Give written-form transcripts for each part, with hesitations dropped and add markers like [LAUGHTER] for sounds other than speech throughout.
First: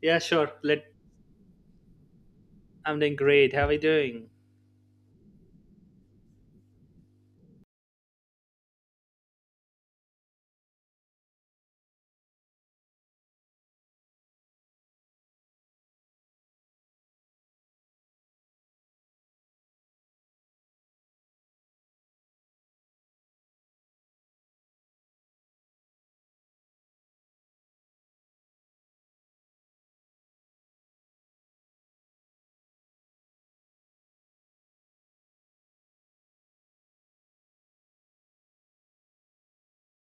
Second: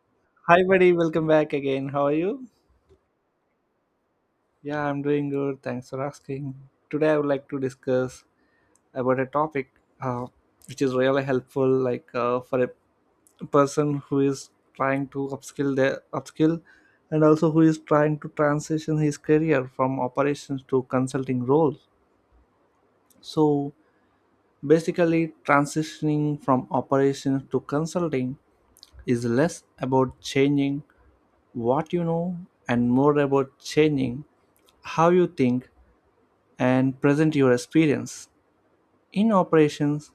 Yeah, sure. Hi, Let buddy. Welcome back again. How are you? I'm doing great. How are you doing? Yeah, I'm doing good. Thanks for asking. Today, I would like to discuss about a topic uh, which is really helpful, like for a person who is trying to upskill, and also who is trying to transition his career from operations to consulting roles. So, basically, transitioning from operations to consulting is less about changing what you know and more about changing how you think and present your experience. In operations,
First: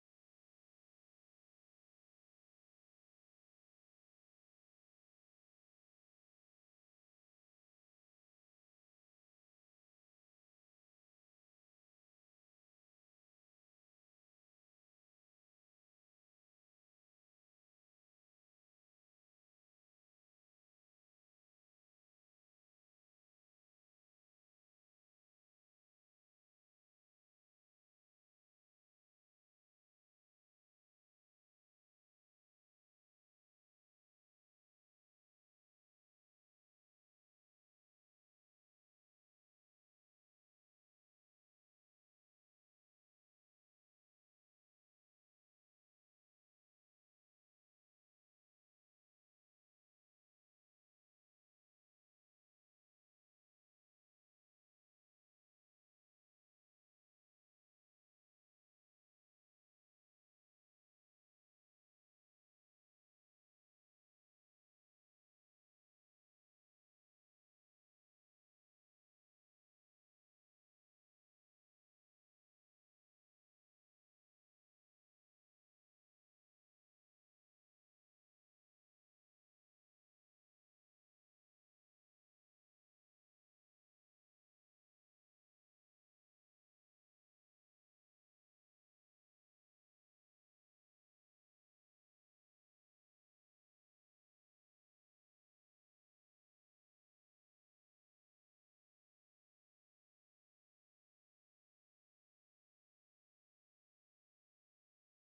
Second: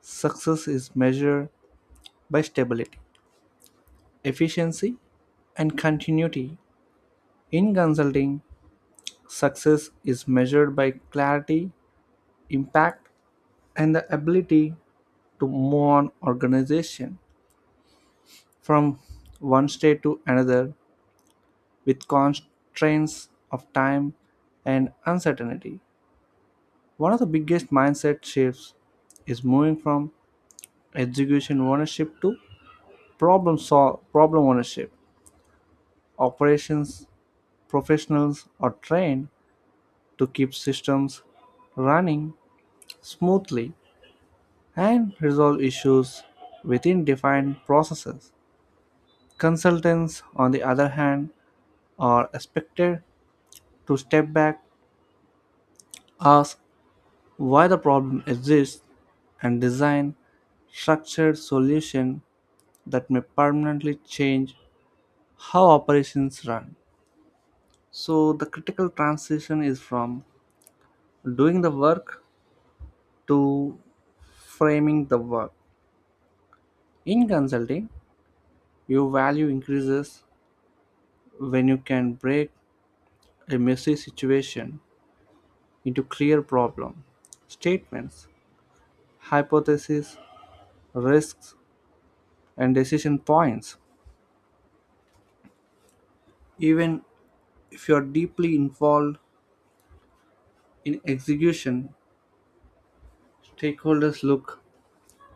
success is measured by stability, efficiency, and continuity. In consulting, success is measured by clarity, impact, and the ability to move on organization from one state to another with constraints of time and uncertainty. One of the biggest mindset shifts is moving from execution ownership to problem ownership. Operations professionals are trained to keep systems running smoothly and resolve issues within defined processes. Consultants, on the other hand, are expected to step back, ask why the problem exists, and design structured solution that may permanently change how operations run. So the critical transition is from doing the work to framing the work. In consulting, your value increases when you can break a messy situation into clear problem statements, hypotheses, risks, and decision points. Even if you are deeply involved in execution, stakeholders look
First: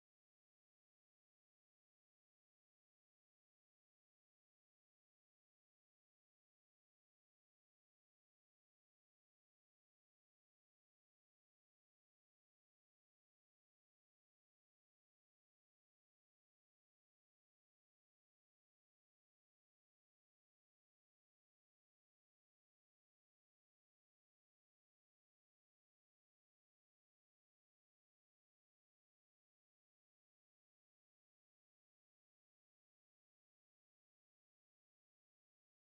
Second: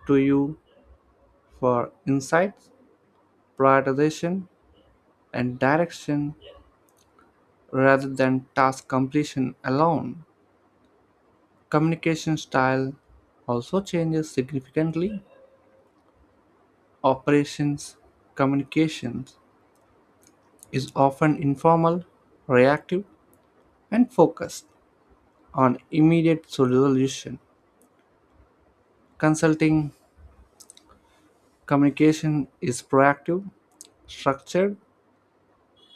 to you for insights, prioritization, and direction rather than task completion alone. Communication style also changes significantly. Operations communications is often informal, reactive, and focused on immediate solution. Consulting communication is proactive, structured,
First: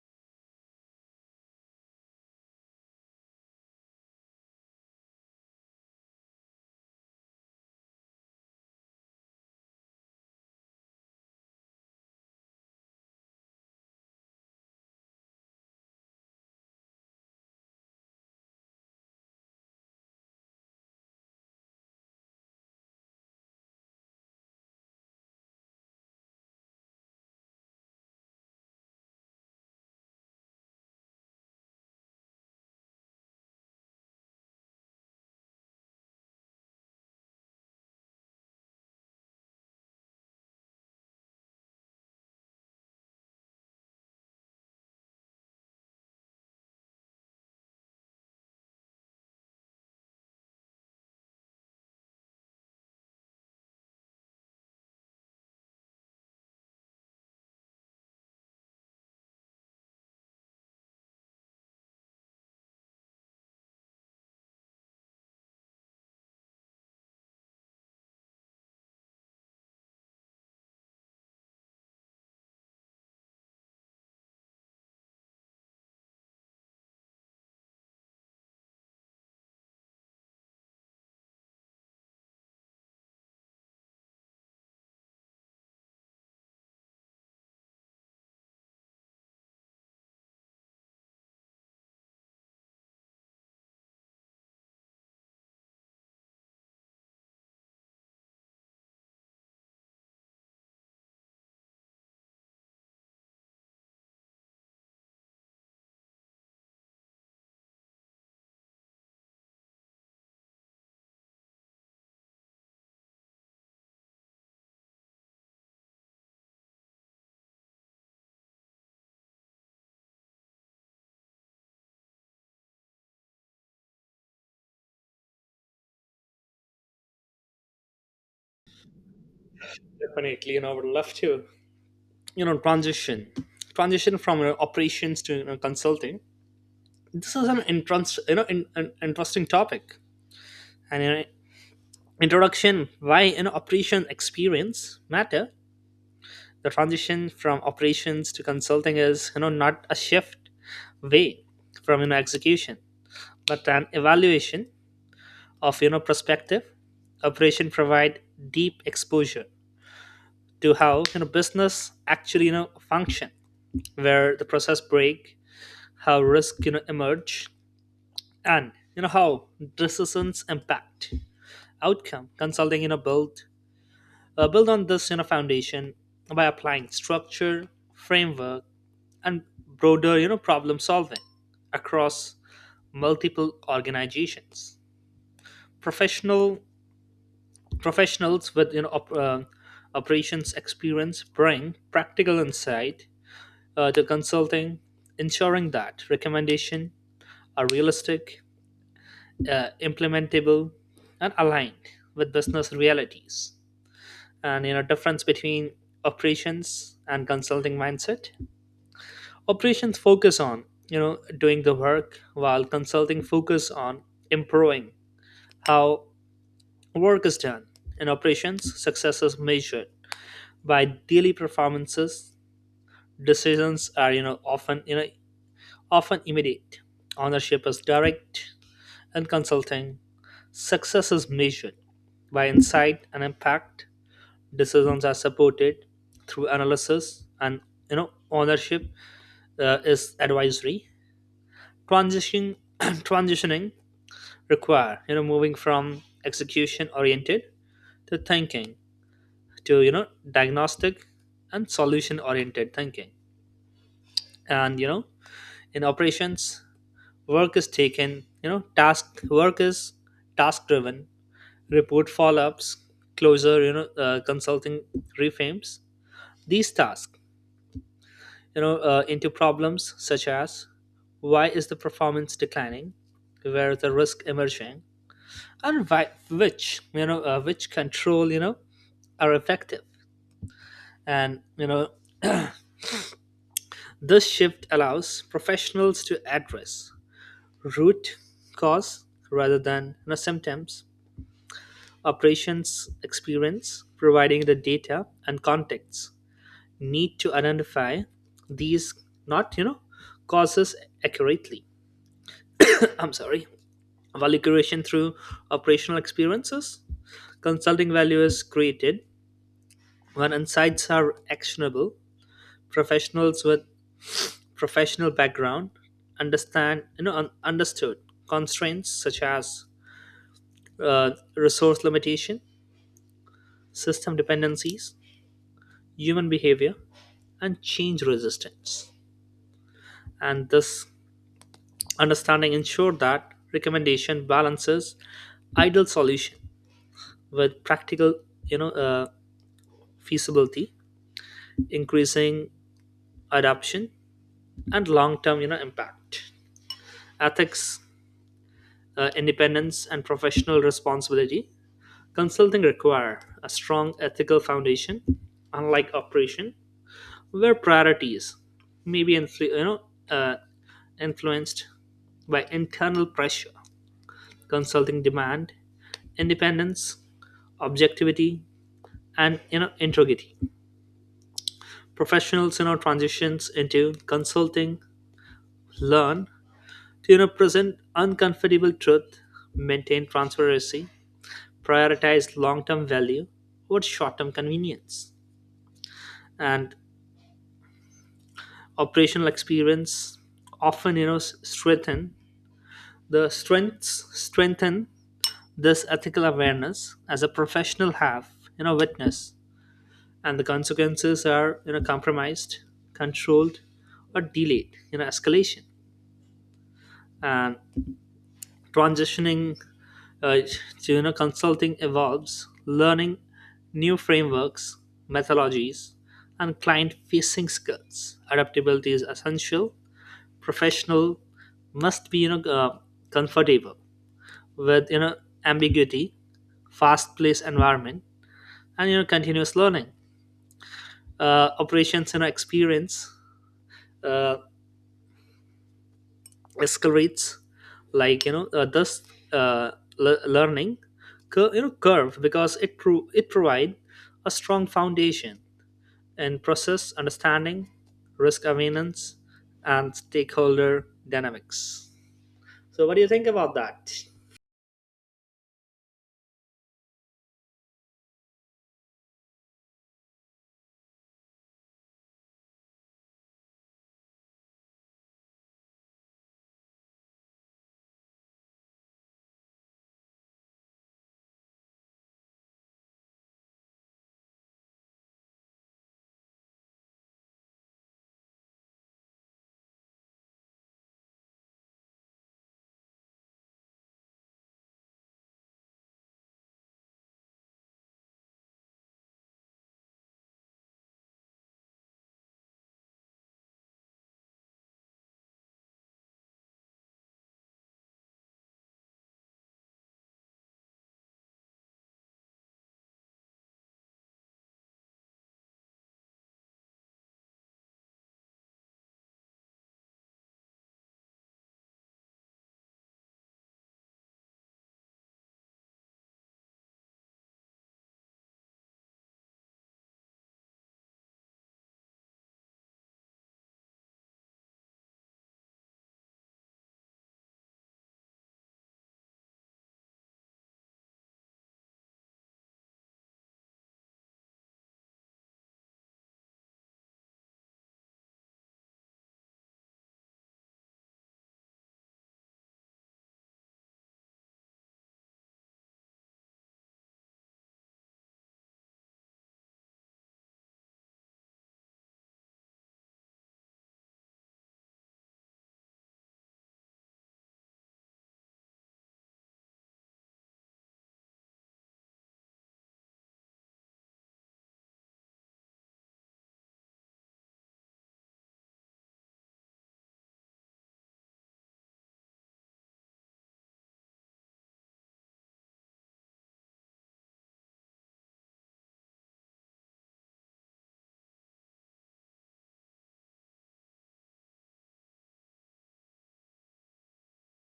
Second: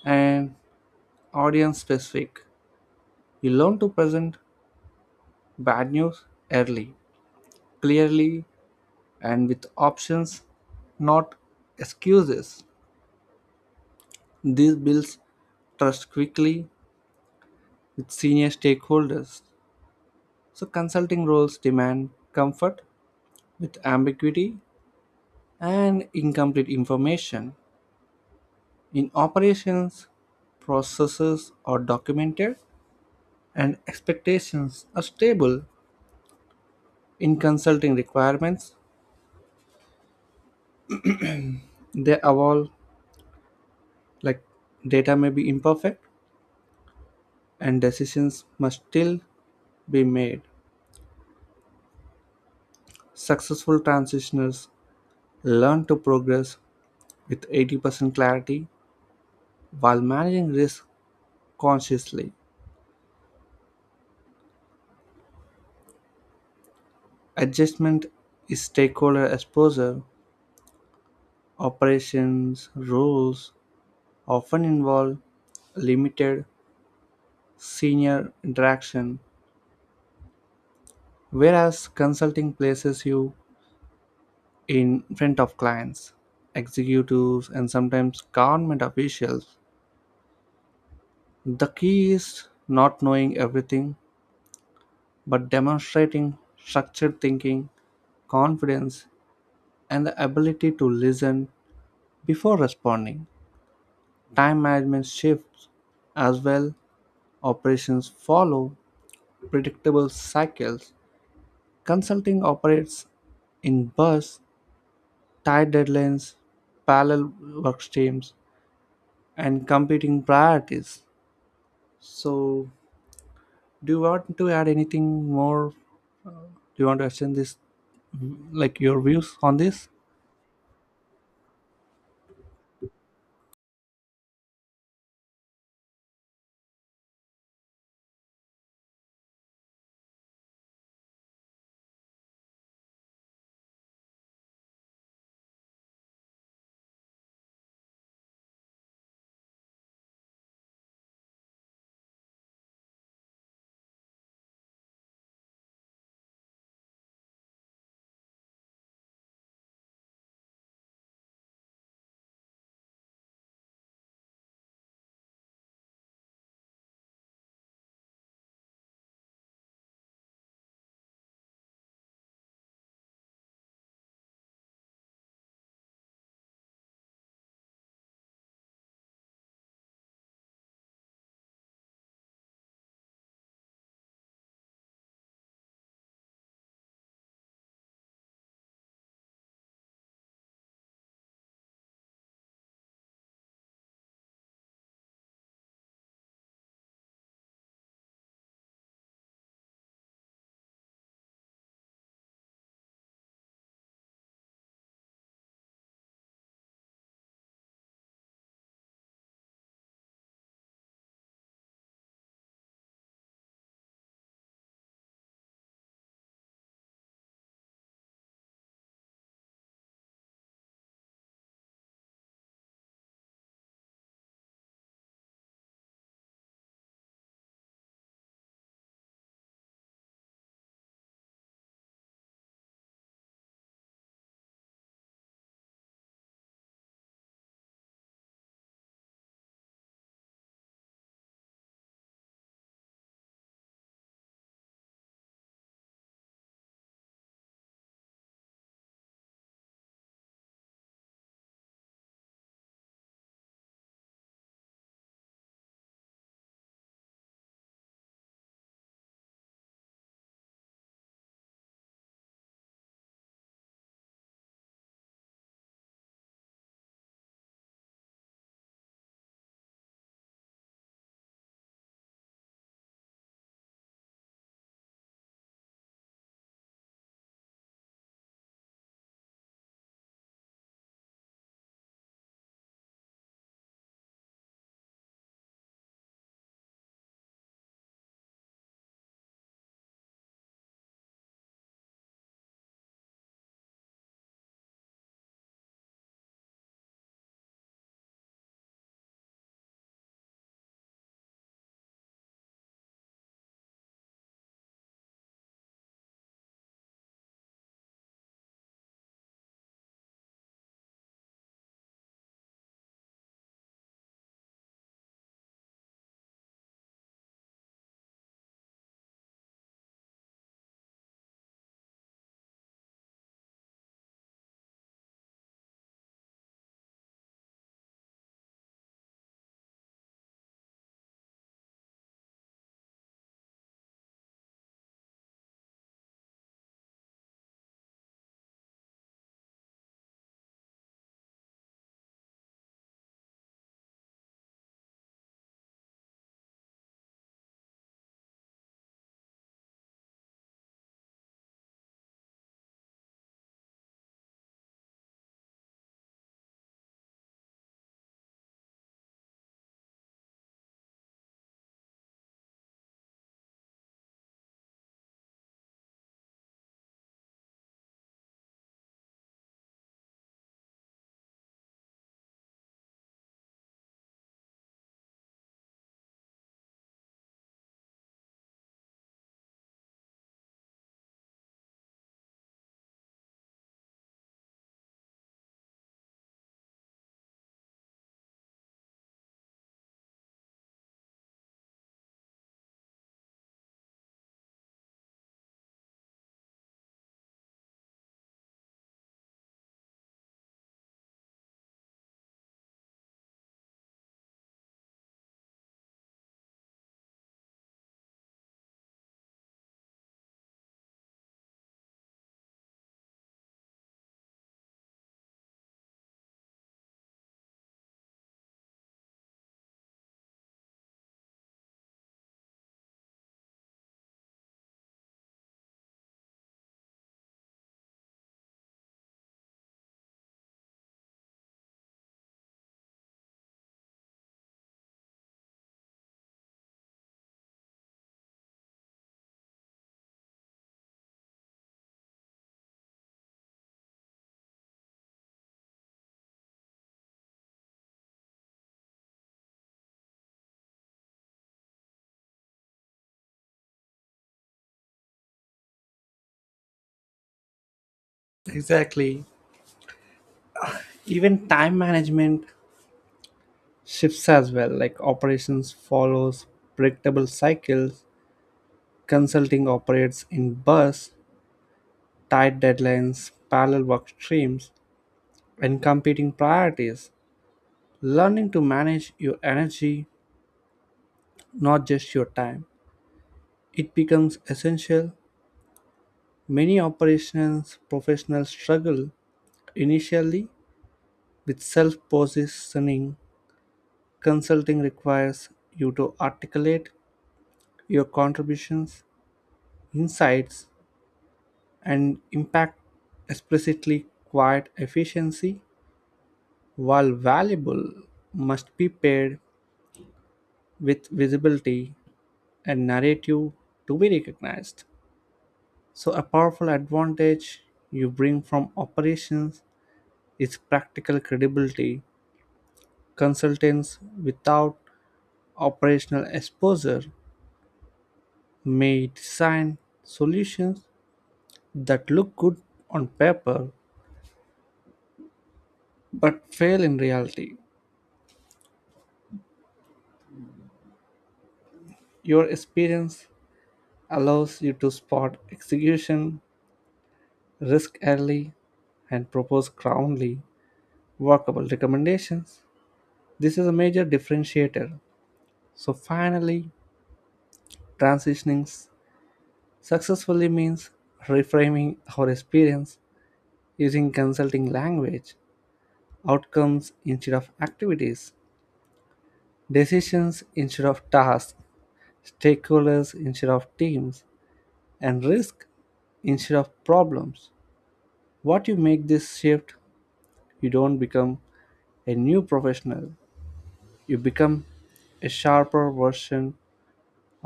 and audience specific. You learn to present bad news early, clearly, and with options, not excuses. This builds trust quickly with senior stakeholders. So, consulting roles demand comfort with ambiguity and incomplete information. In operations, processes are documented and expectations are stable. In consulting requirements, they evolve, like data may be imperfect and decisions must still be made. Successful transitioners learn to progress with 80% clarity, while managing risk consciously. Adjustment is stakeholder exposure. Operations roles often involve limited senior interaction, whereas consulting places you in front of clients, executives, and sometimes government officials. The key is not knowing everything, but demonstrating structured thinking, confidence, and the ability to listen before responding. Time management shifts as well. Operations follow predictable cycles. Consulting operates in bursts, tight deadlines, parallel work streams, and competing priorities. So, do you want to add anything more? Do you want to extend this, like your views on this? Definitely, I would love to. You know, transition, transition from operations to consulting. This is an interesting topic. And introduction: Why operation experience matter? The transition from operations to consulting is not a shift way from execution, but an evaluation of perspective. Operation provide deep exposure to how business actually function, where the process break, how risk emerge, and how decisions impact outcome. Consulting build on this foundation by applying structure, framework, and broader problem solving across multiple organizations. professional Professionals with operations experience bring practical insight, the consulting, ensuring that recommendations are realistic, implementable, and aligned with business realities. And difference between operations and consulting mindset. Operations focus on doing the work, while consulting focus on improving how work is done. In operations, success is measured by daily performances. Decisions are often immediate. Ownership is direct. In consulting, success is measured by insight and impact. Decisions are supported through analysis, and ownership is advisory. Transition [CLEARS THROAT] Transitioning require moving from execution oriented to thinking, to diagnostic and solution oriented thinking. And in operations, work is taken you know task work is task driven, report follow-ups, closure. Consulting reframes these tasks into problems such as: why is the performance declining, where is the risk emerging, and why, which control are effective. And this shift allows professionals to address root cause rather than symptoms. Operations experience, providing the data and context need to identify these, not, causes accurately. [CLEARS THROAT] I'm sorry. Value creation through operational experiences. Consulting value is created when insights are actionable. Professionals with professional background understand you know un- understood constraints such as uh, resource limitation, system dependencies, human behavior, and change resistance. And this understanding ensured that recommendation balances ideal solution with practical, you know, uh, feasibility, increasing adoption, and long-term, impact. Ethics, independence, and professional responsibility. Consulting require a strong ethical foundation, unlike operation, where priorities may be uh, influenced by internal pressure. Consulting demand independence, objectivity, and integrity. Professionals transitions into consulting learn to present uncomfortable truth, maintain transparency, prioritize long-term value over short-term convenience. And operational experience often you know s- strengthen the strengths strengthen this ethical awareness, as a professional have witness, and the consequences are compromised, controlled, or delayed escalation. And transitioning uh, to consulting evolves learning new frameworks, methodologies, and client facing skills. Adaptability is essential. Professional must be comfortable with ambiguity, fast paced environment, and continuous learning. Operations experience uh, escalates, like thus uh, learning curve, because it provide a strong foundation in process understanding, risk awareness, and stakeholder dynamics. So what do you think about that? Exactly. Even time management shifts as well, like operations follows predictable cycles. Consulting operates in bursts, tight deadlines, parallel work streams, and competing priorities. Learning to manage your energy, not just your time, it becomes essential. Many operations professionals struggle initially with self positioning. Consulting requires you to articulate your contributions, insights, and impact explicitly. Quiet efficiency, while valuable, must be paired with visibility and narrative to be recognized. So a powerful advantage you bring from operations is practical credibility. Consultants without operational exposure may design solutions that look good on paper but fail in reality. Your experience allows you to spot execution risk early, and propose calmly workable recommendations. This is a major differentiator. So, finally, transitioning successfully means reframing our experience using consulting language, outcomes instead of activities, decisions instead of tasks, stakeholders instead of teams, and risk instead of problems. What you make this shift, you don't become a new professional, you become a sharper version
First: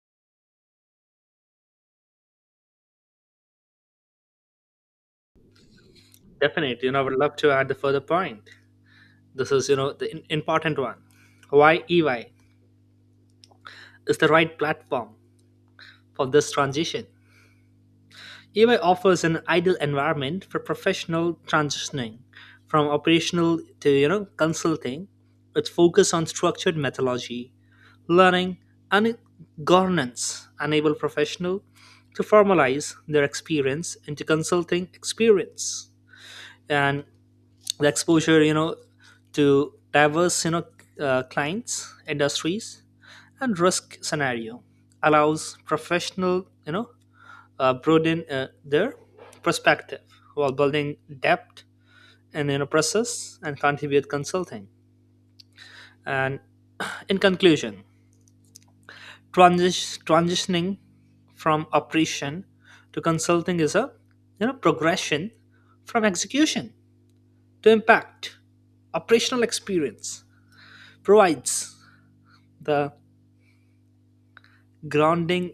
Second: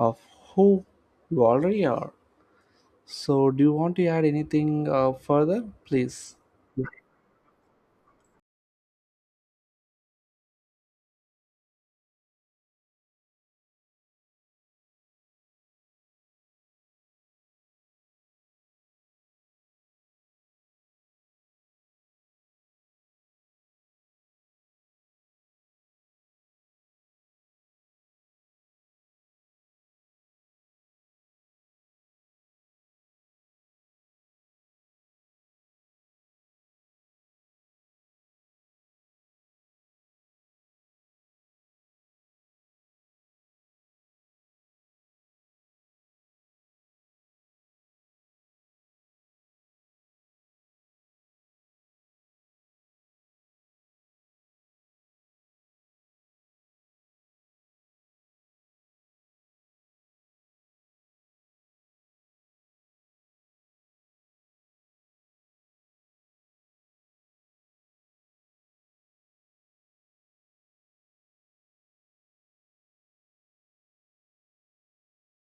of who you already are. So, do you want to add anything further? Please. Definitely, I would love to add the further point. This is the important one. Why EY is the right platform for this transition. EY offers an ideal environment for professional transitioning from operational to consulting, with focus on structured methodology, learning, and governance enable professional to formalize their experience into consulting experience. And the exposure to diverse, clients, industries, and risk scenario allows professional broaden their perspective, while building depth in your process and contribute consulting. And in conclusion, transitioning from operation to consulting is a progression from execution to impact. Operational experience provides the grounding,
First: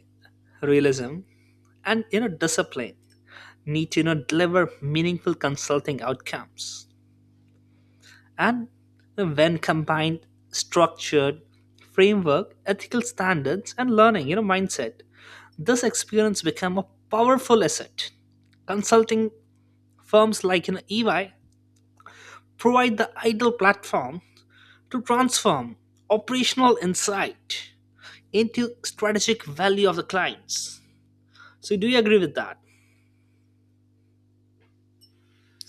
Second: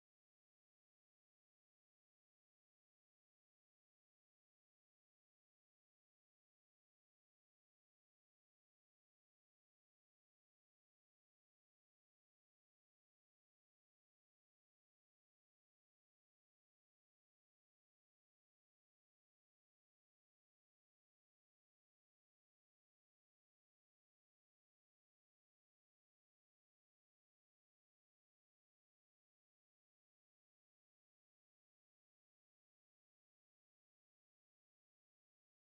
realism, and discipline need to deliver meaningful consulting outcomes. And when combined structured framework, ethical standards, and learning mindset, this experience become a powerful asset. Consulting firms like EY provide the ideal platform to transform operational insight into strategic value of the clients. So do you agree with that,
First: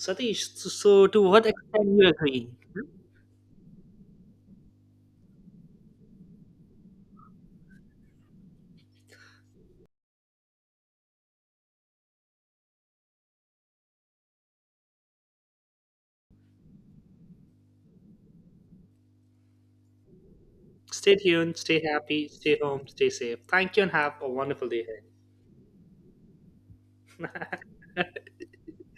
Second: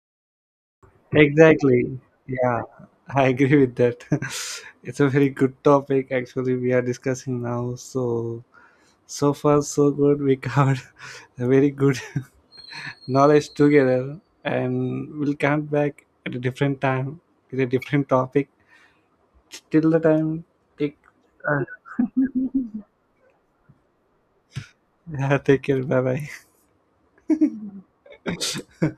Satish? So to what extent Exactly. you agree? Yeah, [LAUGHS] I agree with that. [LAUGHS] It's a very good topic actually we are discussing now. So so far so good. We covered [LAUGHS] a very good [LAUGHS] knowledge together and we'll come back at a different time with a different topic. Till the time take Stay tuned, uh, stay happy, stay home, stay safe. Thank you, and have a wonderful day ahead. [LAUGHS] yeah, take care. Bye bye. [LAUGHS]